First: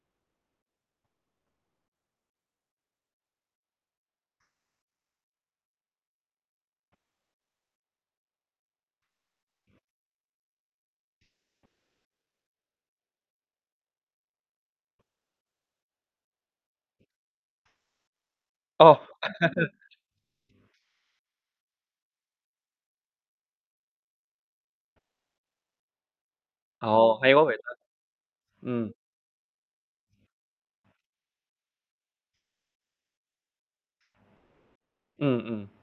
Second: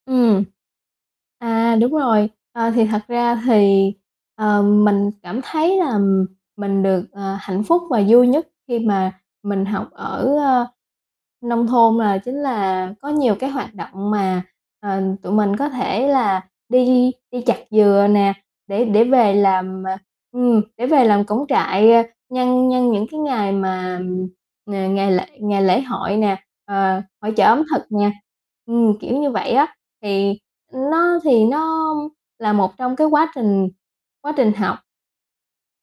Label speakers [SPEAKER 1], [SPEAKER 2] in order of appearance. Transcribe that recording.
[SPEAKER 1] Ừm. À, đúng rồi. Ờ, thì thật ra thì, ờ, mình cảm thấy là mình được, ờ, hạnh phúc và vui nhất khi mà mình học ở, ơ, nông thôn là chính là có nhiều cái hoạt động mà, ờ, tụi mình có thể là đi đi chặt dừa nè, để
[SPEAKER 2] Ồ.
[SPEAKER 1] để về làm, ờ ừm, để về làm cổng trại, ơ, nhân nhân những cái ngày mà ng ngày lễ ngày lễ hội nè, ờ,
[SPEAKER 2] Ồ, hay
[SPEAKER 1] hội
[SPEAKER 2] quá
[SPEAKER 1] chợ
[SPEAKER 2] vậy
[SPEAKER 1] ẩm
[SPEAKER 2] ta.
[SPEAKER 1] thực nè
[SPEAKER 2] Ừm.
[SPEAKER 1] ừm, kiểu như vậy á, thì, ưm, nó thì nó là một trong cái quá trình quá trình học.
[SPEAKER 2] Ừm, ừm.